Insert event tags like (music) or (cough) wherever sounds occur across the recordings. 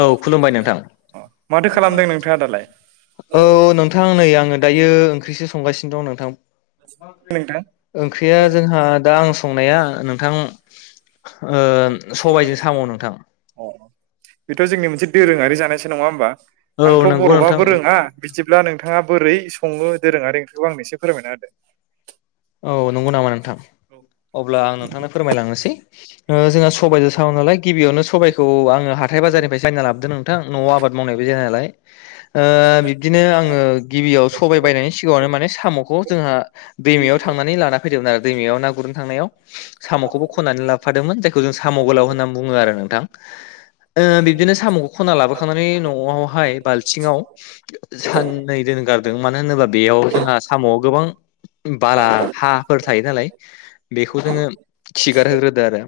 औ खुलुमबाय नोंथां अ माथो खालामदों नोंथाङा दालाय औ नोंथां नै आङो दायो ओंख्रिसो संगासि नो दं नोंथां नोंथां ओंख्रिया जोंहा दा आं संनाया नोंथां ओ सबायजों साम' नोंथां अ बेथ' जोंनि मोनसे दोरोङारि जानायसो नङा होमबा औ आंथ' नंगौ नोंथां बर'बाबो रोङा बिदिब्ला नोंथाङा बोरै सङो दोरोङा आरि ओंख्रिखौ आंनो एसे फोरमायना होदो। औ नंगौ नामा नोंथां अब्ला आं नोंथांनो फोरमायलांनोसै ओ जोंहा सबायजों साम' नालाय गिबियावनो सबायखौ आङो हाथाय बाजारनिफ्राय बायना लाबोदों नों थां न'आव आबाद मावनायबो जाया नालाय ओ बिब्दिनो आङो गिबियाव सबाय बायनायनि सिगाङावनो माने साम'खौ जोंहा दैमायाव थांनानै लाना फैदोंमोन आरो दैमायाव ना गुरनो थांनायाव साम'खौबो खननानै लाफादोंमोन जायखौ जों साम' गोलाव होननानै बुङो आरो नोंथां। (inaudible) ओ बिब्दिनो साम'खौ खना लाबोखांनानै न'आवहाय बालथिङाव साननै दोन नगारदों मानो होनोबा बेयाव जोंहा साम'आव गोबां (inaudible) बाला हाफोर थायो नालाय बेखौ जोङो खिगारहोग्रोदो आरो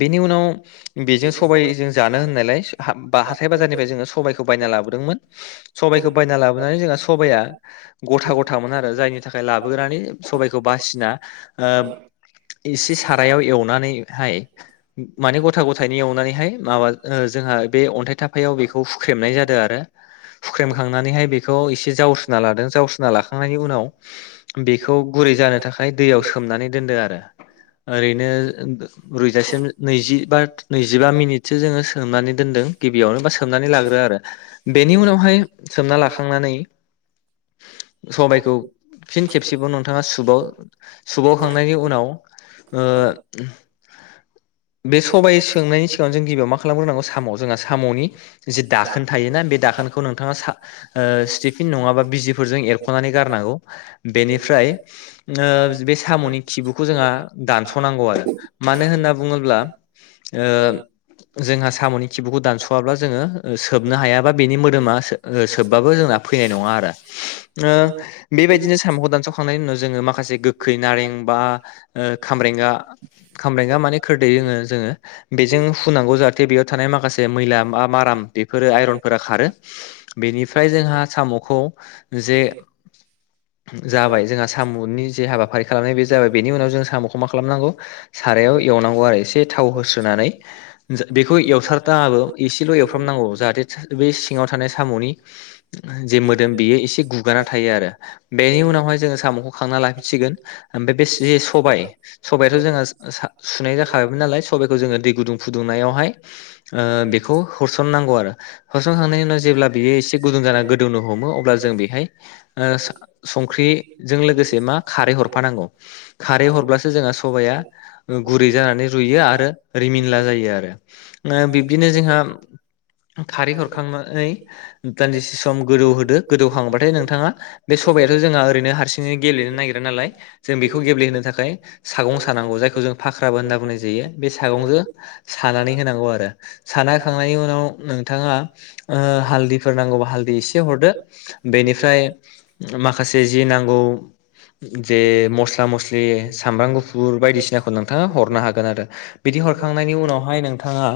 बेनि उनाव बेजों सबायजों जानो होननायलाय हा बा हाथाय बाजारनिफ्राय जोङो सबायखौ बायना लाबोदोंमोन सबायखौ बायना लाबोनानै जोंहा सबाया गथा गथामोन आरो जायनि थाखाय लाबोग्रानि सबायखौ बासिना ओ इसे सारायाव एवनानैहाय माने गथा गथायैनो एवनानैहाय माबा ओ जोंहा बे अन्थाइ थाफायाव बेखौ फुख्रेमनाय जादों आरो हुख्रेमखांनानैहाय बेखौ एसे जावस्रिना लादों जावस्रिना लाखांनायनि उनाव बेखौ गुरै जानो थाखाय दैयाव सोमनानै दोनदो आरो ओरैनो रुइजासिम नैजिबा नैजिबा मिनिटसो जोङो सोमनानै दोनदों। गिबियावनो बा सोमनानै लाग्रो आरो बेनि उनावहाय सोमना लाखांनानै सबायखौ फिन खेबसेबाव नोंथाङा सुबाव सुबावखांनायनि उनाव ओ बे सबायाइ संनायनि सिगांनो जों गिबियाव मा खालामग्रोनांगौ साम' जोंहा साम'नि जि दाखोन थायोना बे दाखोनखौ नोंथाङा सा ओ स्टिफिन नङाबा बिजिफोरजों एरख'नानै गारनांगौ बेनिफ्राय बे ओ साम'नि खिबुखौ जोंहा दानस'नांगौ आरो मानो होन नना बुङोब्ला ओ जोंहा साम'नि खिबुखौ दानस'वाब्ला जोङो सोबनो हायाबा बेनि मोदोमा ओ सो-सोबबाबो जोंना फैनाय नङा आरो ओ बेबादिनो साम'खौ दानस'खांनायनि उनाव जोङो माखासे गोखै नारें बा ओ खामब्रेंगा खामब्रेंआ माने खोरदै लोङो जोङो बेजों फुनांगौ जाहाथे बेयाव थानाय माखासे मैला बा माराम बेफोरो आइनफोरा खारो बेनिफ्राय जोंहा साम'खौ जे (inaudible) जाबाय जोंहा साम'नि जे हाबाफारि खालामनाय बे जाबाय बेनि उनाव जों साम'खौ मा खालामनांगौ सारायाव एवनांगौ आरो एसे थाव होस्रोनानै बेखौ एवथाराबो एसेल' एवफ्रामनांगौ जाहा थे बे सिङाव थानाय साम'नि जे मोदोम बेयो एसे गुगाना थायो आरो बेनि उनावहाय जोङो साम'खौ खांना लाफिनसिगोन ओमफ्राय बे जे सबाय सबायथ' जोंहा सुनाय जाखाबायमोन नालाय सबाइखौ जोङो दै गुदुं फुदुंनायावहाय बेखौ हरसननांगौ आरो होरस्रांखांनायनि उनाव जेब्ला बियो एसे गुदुं जानानै गोदौनो हमो अब्ला जों बेहाय ओ संख्रिजों लोगोसे मा खारै हरफानांगौ खारै हरब्लासो जोंहा सबाया ओ गुरै जानानै रुयो आरो रिमिनला जायो आरो ओ बिब्दिनो जोंहा खारै हरखांनानै दान्दिसे सम गोदौहोदो गोदौहांबाथाय नोंथाङा बे सम बाइाथ' जोंहा ओरैनो हारसिङै गेब्लेनो नागिरा नालाय जों बेखौ गेब्लेहोनो थाखाय सागं सानांगौ जायखौ जों फाखाबो होनना बुंनाय जायो बे सागंजों सानानै होनांगौ आरो साना होखांनायनि उनाव नोंथाङा हालदैफोर नांगौबा हालदै एसे हरदो बेनिफ्राय माखासे जि नांगौ जे मस्ला मस्लि सामब्राम गुफुर बायदिसिनाखौ नोंथाङा हरनो हागोन आरो बिदि हरखांनायनि उनावहाय नोंथाङा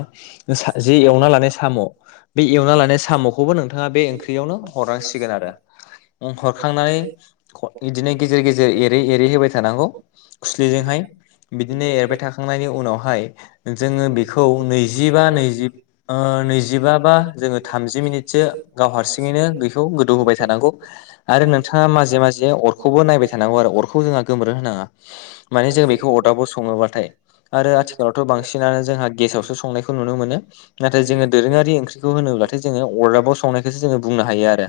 जे एवना लानाय साम' बे एवना लानाय साम'खौबो नोंथाङा बे ओंख्रियावनो हरनांसिगोन आरो हरखांनानै बिदिनो गेजेर गेजेर एरै एरै होबाय थानांगौ खुस्लिजोंहाय बिदिनो एरबाय थाखांनायनि उनावहाय जोङो बेखौ नैजिबा नैजि नैजिबा बा जोङो थामजि मिनिटसो गाव हारसिङैनो गखौ गोदौ होबाय थानांगौ आरो नोंथाङा माजे माजे अरखौबो नायबाय थानांगौ आरो अरखौ जोंहा गोमोरो होनाङा माने जों बेखौ अटाबाव सङोबाथाय आरो आथिखालावथ' बांसिनानो जोंहा गेसावसो संनायखौ नुनो मोनो नाथाय जोङो दोरोङारि ओंख्रिखौ होनो (unintelligible) अदाबाव संनायो जनो हायो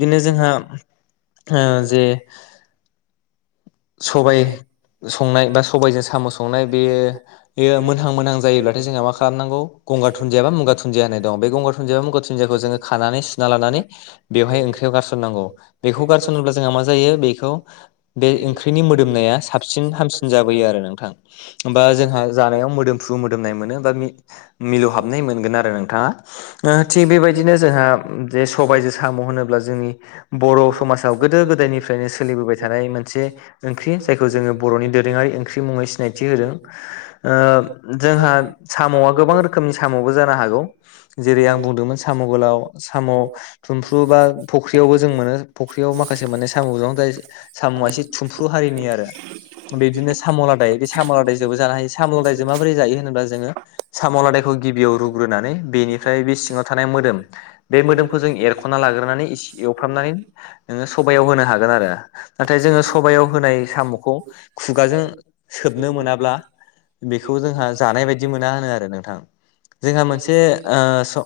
बिदिनो जोंहा जे सबाय संनाय बा सबायजों साम' संनाय बेयो बेयो मोनहां मोनहां जायोब्लाथाय जोंहा मा खालामनांगौ गंगार थुनन्दिया बा मुगानन्दिया होननाय दं बें गंगार धुनजिआबा मुगा दुनन्दियाखौ जोङो खानानै सुना लानानै बेवह ओख्रियाव गारसन नांगौ बेखौ गारसननोब्ला जोंहा मा जायो बेखौ बे ओंख्रि नि मोदोमनाया साबसिन हामसिन जाबोयो आरो नोंथां होमबा जोंहा जानायाव मोदोमफ्रु मोदोमनाय मोनो बा मिलौहाबनाय मोनगोन आरो नोंथाङा थिग बेबायदिनो जोंहा जे सब बायजो साम' होनोब्ला जोंनि बर' समाजाव गोदो गोदायनिफ्रायनो सोलिबोबाय थानाय मोनसे ओंख्रि जायखौ जोङो बर'नि दोरोङारि ओंख्रि मुङै सिनायथि होदों जोंहा साम'आ गोबां रोखोमनि साम'बो जानो हागौ जेरै आं बुंदोंमोन साम' गोलाव, साम' थुमफ्रु बा फुख्रियावबो जों मोनो फुख्रियाव माखासे माने साम' जों, जाय साम'आ एसे थुमफ्रु हारिनि आरो। बिदिनो साम'लादाय बे साम'लादायजोंबो जानो हायो। साम'लादायजों माबोरै जायो होनोबा जोङो साम'लादायखौ गिबियाव रुग्रोनानै बेनिफ्राय बे सिङाव थानाय मोदोम, बे मोदोमखौ जों एरख'ना लाग्रोनानै एवफ्रामनानै नोङो सबायाव होनो हागोन आरो नाथाय जोङो सबायाव होनाय साम'खौ खुगाजों सोबनो मोनाब्ला बेखौ जोंहा जानाय बायदि मोना होनो आरो नोंथां जोंहा मोनसे ओ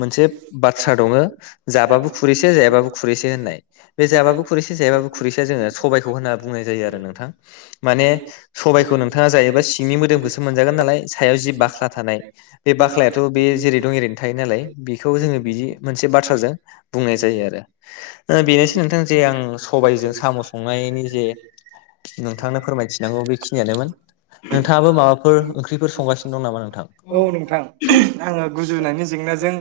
मोनसे बाथ्रा दङ जाबाबो खुरैसे जायाबो खुरैसे होननाय, बे जाबाबो खुरैसे जायाबो खुरैसेया जोङो सबाय खौ होनना बुंनाय जायो आरो नोंथां। माने सबायखौ नोंथाङा जायोबा सिंनि मोदोमखौसो मोनजागोन नालाय सायाव जि बाख्ला थानाय बे बाख्लायाथ' बे जेरै दं एरैनो थायो नालाय बेखौ जोङो बिदि मोनसे बाथ्राजों बुंनाय जायो आरो बेनोसै नोंथां जे आं सबायजों साम' संनाय नायनि जे नोंथांनो फोरमायथिनांगौ बेखिनियानोमोन नोंथाङाबो माबाफोर ओंख्रिफोर संगासिनो दं नामा नोंथां? औ नोंथां आङो गुजुनायनि जेंनाजों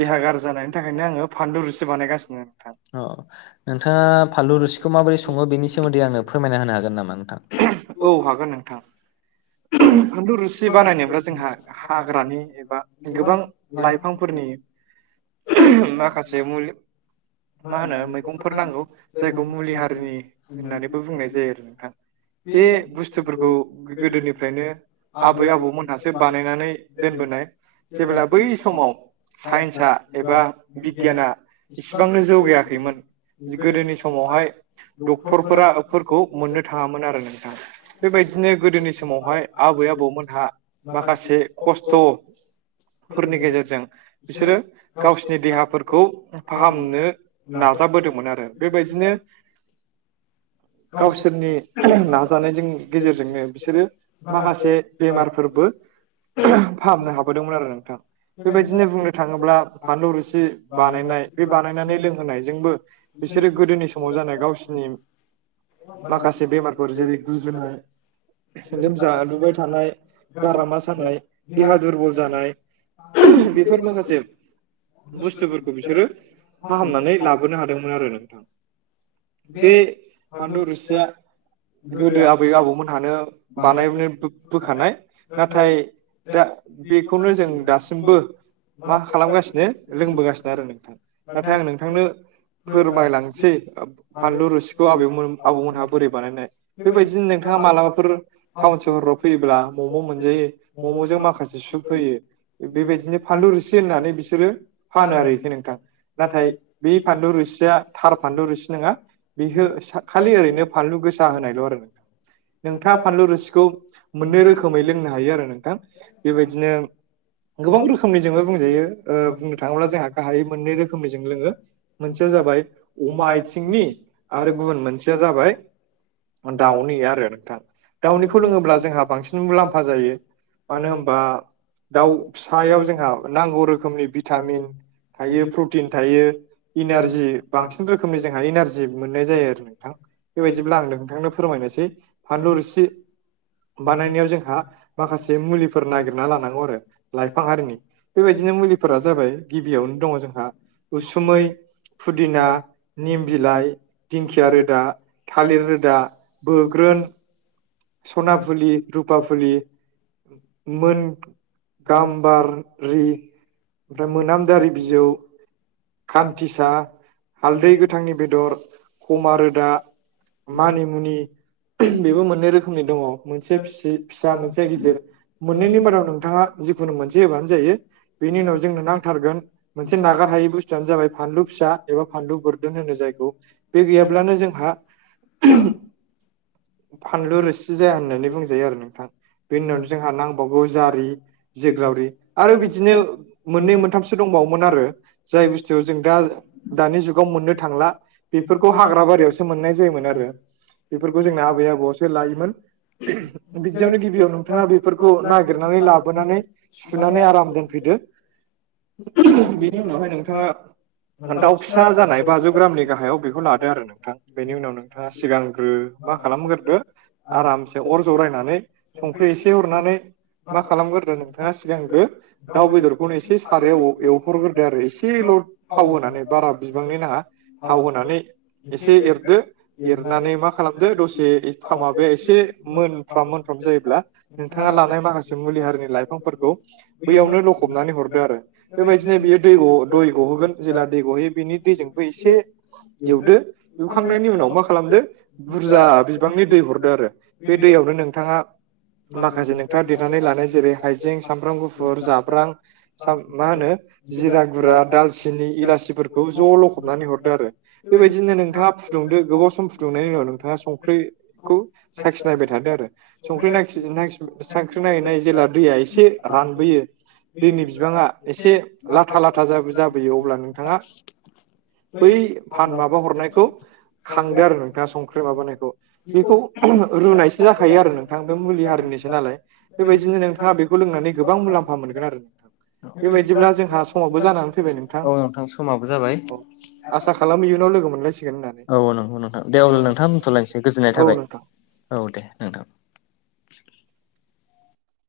देहा गाज्रि जानायनि थाखायनो आङो फानलु रोसि बानायगासिनो नोंथां अ नोंथाङा फानलु रोसिखौ माबोरै सङो बेनि सोमोन्दै आंनो फोरमायना होनो हागोन नामा? नोंथां? औ हागोन नोंथां। फानलु रोसि बानायनोब्ला जोंहा हाग्रानि एबा गोबां लाइफांफोरनि माखासे मुलि मा होनो मैगंफोर नांगौ जायखौ मुलि हारिनि होननानैबो बुंनाय जायो आरो नोंथां बे बुस्थुफोरखौ गोदोनि निफ्रायनो आबै आबौमोनहासो बानायनानै दोनबोनाय जेब्ला बै समाव साइन्स एबा बिगियाना इस बांनो जौगायाखैमोन गोदोनि समावहाय डक्टरफोरा फोरखौ मोननो थाङामोन आरो नोंथां बेबायदि बिदिनो गोदोनि समावहाय आबै आबौमोनहा माखासे खस्थ' फोरनि गेजेरजों बिसोरो गावसिनि देहाफोरखौ फाहामनो नाजाबोदोंमोन आरो। बेबायदिनो गावसोरनि नाजानायजों गेजेरजोंनो बिसोरो माखासे बेमारफोरबो फाहामनो हाबोदोंमोन आरो नोंथां। बेबायदिनो बुंनो थाङोब्ला फानलु रोसि बानायनाय बे बानायनानै लोंहोनायजोंबो बिसोरो गोदोनि समाव जानाय गावसिनि माखासे बेमारफोर जेरै गुजुनाय लोमजा लुबाय थानाय, गारामा सानाय, देहा दुरबल जानाय, बेफोर माखासे बुस्थुफोरखौ बिसोरो फाहामनानै लाबोनो हादोंमोन आरो नोंथां। बे फानलु रोसिया गोदो आबै आबौमोनहानो बानायबनानै बोखानाय नाथाय दा बेखौनो जों दासिमबो मा खालामगासिनो लोंबोगासिनो आरो नोंथां। नाथाय आं नोंथांनो फोरमायलांसै फानलु रोसिखौ आबैमोन आबौमोनहा बोरै बानायनाय, बेबायदिनो नोंथाङा मालाबाफोर टाउन सहराव फैयोब्ला म'म' मोनजायो, मम'जों माखासे सुप होयो, बेबायदिनो फानलु रोसि होननानै बिसोरो फानो आरो एखो नोंथां। नाथाय बेै फानलु रोसिया थार फानलु रोसि बिहो खालि ओरैनो फानलु गोसा होनायल' आरो। नोंथां नोंथाङा फानलु रोसि मोननै रोखोमै लोंनो हायो आरो नोंथां। बेबायदिनो गोबां रोखोमनिजोंनो बुंजायो बुंनो थाङोब्ला जोंहा गाहायै मोननै रोखोमनिजों लोङो। मोनसे जाबाय अमा आय आरो गुबुन मोनसेया जाबाय, दाउनि आरो नोंथां, दाउनि बेखौ लोङोब्ला जोंहा बांसिन मुलाम्फा जायो, मानो होनबा दाउ फिस्लायाव ज नांगौ रोखोमनि भिटामिन थायो प्रटिन थायो इनारजि बांसिन रोखोमनि जोंहाय एनारजि मोननाय जायो आरो नोंथां बेबायदिब्ला आं नोंथांनो फोरमायनोसै फानलुरसि बानायनायाव जोंहा माखासे मुलिफोर नागिरना लानांगौ आरो लाइफां आरिनि बेबाय बिदिनो मुलिफोरा जाबाय गिबियावनो दङ जोंहा उसुमै फुदिना निम बिलाइ दिंखिया रोदा थालिर रोदा बोग्रोन सना फुलि रुपा फुलि मोन गाम्बारारि ओमफ्राय मोनामदारि बिजौ खान्थिसा हालदै गोथांनि बेदर खमा रोदा मानि मुनि बेबो मोनै रोखोमनि दङ मोनसे फिसि फिसा मोनसे गिदिर मोननैनि मादाव नोंथाङा जिखुनु मोनसे होबा जायो बेनि उनाव जोंनो नांथारोन मोनसे नागारै बुुआनो जाबाय फानलु फिसा एबा फानलु बोरदोन होनो जायखौ बे गैयाब्लानो जोंहा फानलु रोसि जाया होननानै बुंजायो आरो नोंथां बेनि उनावनो जोंहा नांबावगौ जारि जोग्लावरि आरो बिदिनो मोननै मोनथामसो दं आरो जाय बुस्थु जों दा दानि जुगाव मोननो थांला बेफोरखौ हाग्रा बारियाव सो मोननाय जायोमोन आरो बेफोरखौ जोंना आबै आबौआवसो लायोमोन बिदियावनो गिबियाव नोंथाङा बेफोरखौ नागिरनानै लाबोनानै सुनानै आराम दोनफैदो दो बेनि उनावहाय नोंथाङा दाउ फिसा जानाय बाजौ ग्रामनि गाहायाव बेखौ लादो आरो नोंथां बेनि उनाव नोंथाङा सिगांग्रो मा खालामग्रोदो आरामसे अर जरायनानै संख्रि एसे हरनानै मा खालामग्रोदो नोंथाङा सिगांग्रो दाउ बेदरखौनो एसे सारायाव एवहरग्रोदो आरो एसेल' थाव होनानै बारा बिबांनि नाङा थाव होनानै एसे एरदो एरनानै मा खाला दसे एसे मोनफ्राम मोनफ्राम जायोब्ला नोंथांङा लानाय माखासे मुलिहारिनि लाय फांफोरखौ बैयावनो लखबनानै हरदो आरो बेबायदिनो बियो दै दै गहोगोन जे दै गहोयो बिनि दैजोंबो एसे एवदो एवखांनायनि उनाव मा खालामदो बुरजा बिबांनि दै हरदो आरो बे दैयावनो नोंथाङा माखासे नोंथाङा देरनानै लानाय जेरै हाइजें सामब्राम गुफुर, जाब्रां, साम मा होनो जिरा गुरा, दालचिनि, इलासिफोरखौ ज' लख'बनानै हरदो आरो बेबायदिनो नोंथाङा फुदुंदो गोबाव सम फुदुंनायनि उनाव नोंथाङा संख्रिखौ साखिनायबाय थादो आरो संख्रि नाखि नाखि साखि नायै नायै जेला दैया एसे रानबोयो दैनि बिबांङा एसे लाथा लाथा जाबोयो अब्ला अनला नोंथाङा (unintelligible) बै फान माबा हरनायखौ खांदो आरो नोंथाङा । बे माबा नायखौ बेखौ रुनायसो जाखायो आरो नोंथां मुलि हारिनिसो नालाय बेबायदि दिनो नोंथाङा बेखौ लोंनानै गोबां मुलाम्फा मोनगोन आरो बेबायदिब्ला जोंहा समावबो जानानै फैबाय (unintelligible) औ नोंथां समाबो जाबाय औ आसा खालामो इयुनाव लोगो मोनलायसिगोन होननानै औ नंगौ नोंथां । दे अब्ला नोंथां बुंथ'लायनोसै गोजोननाय औ थाबाय नोंथां औ दे नोंथां ।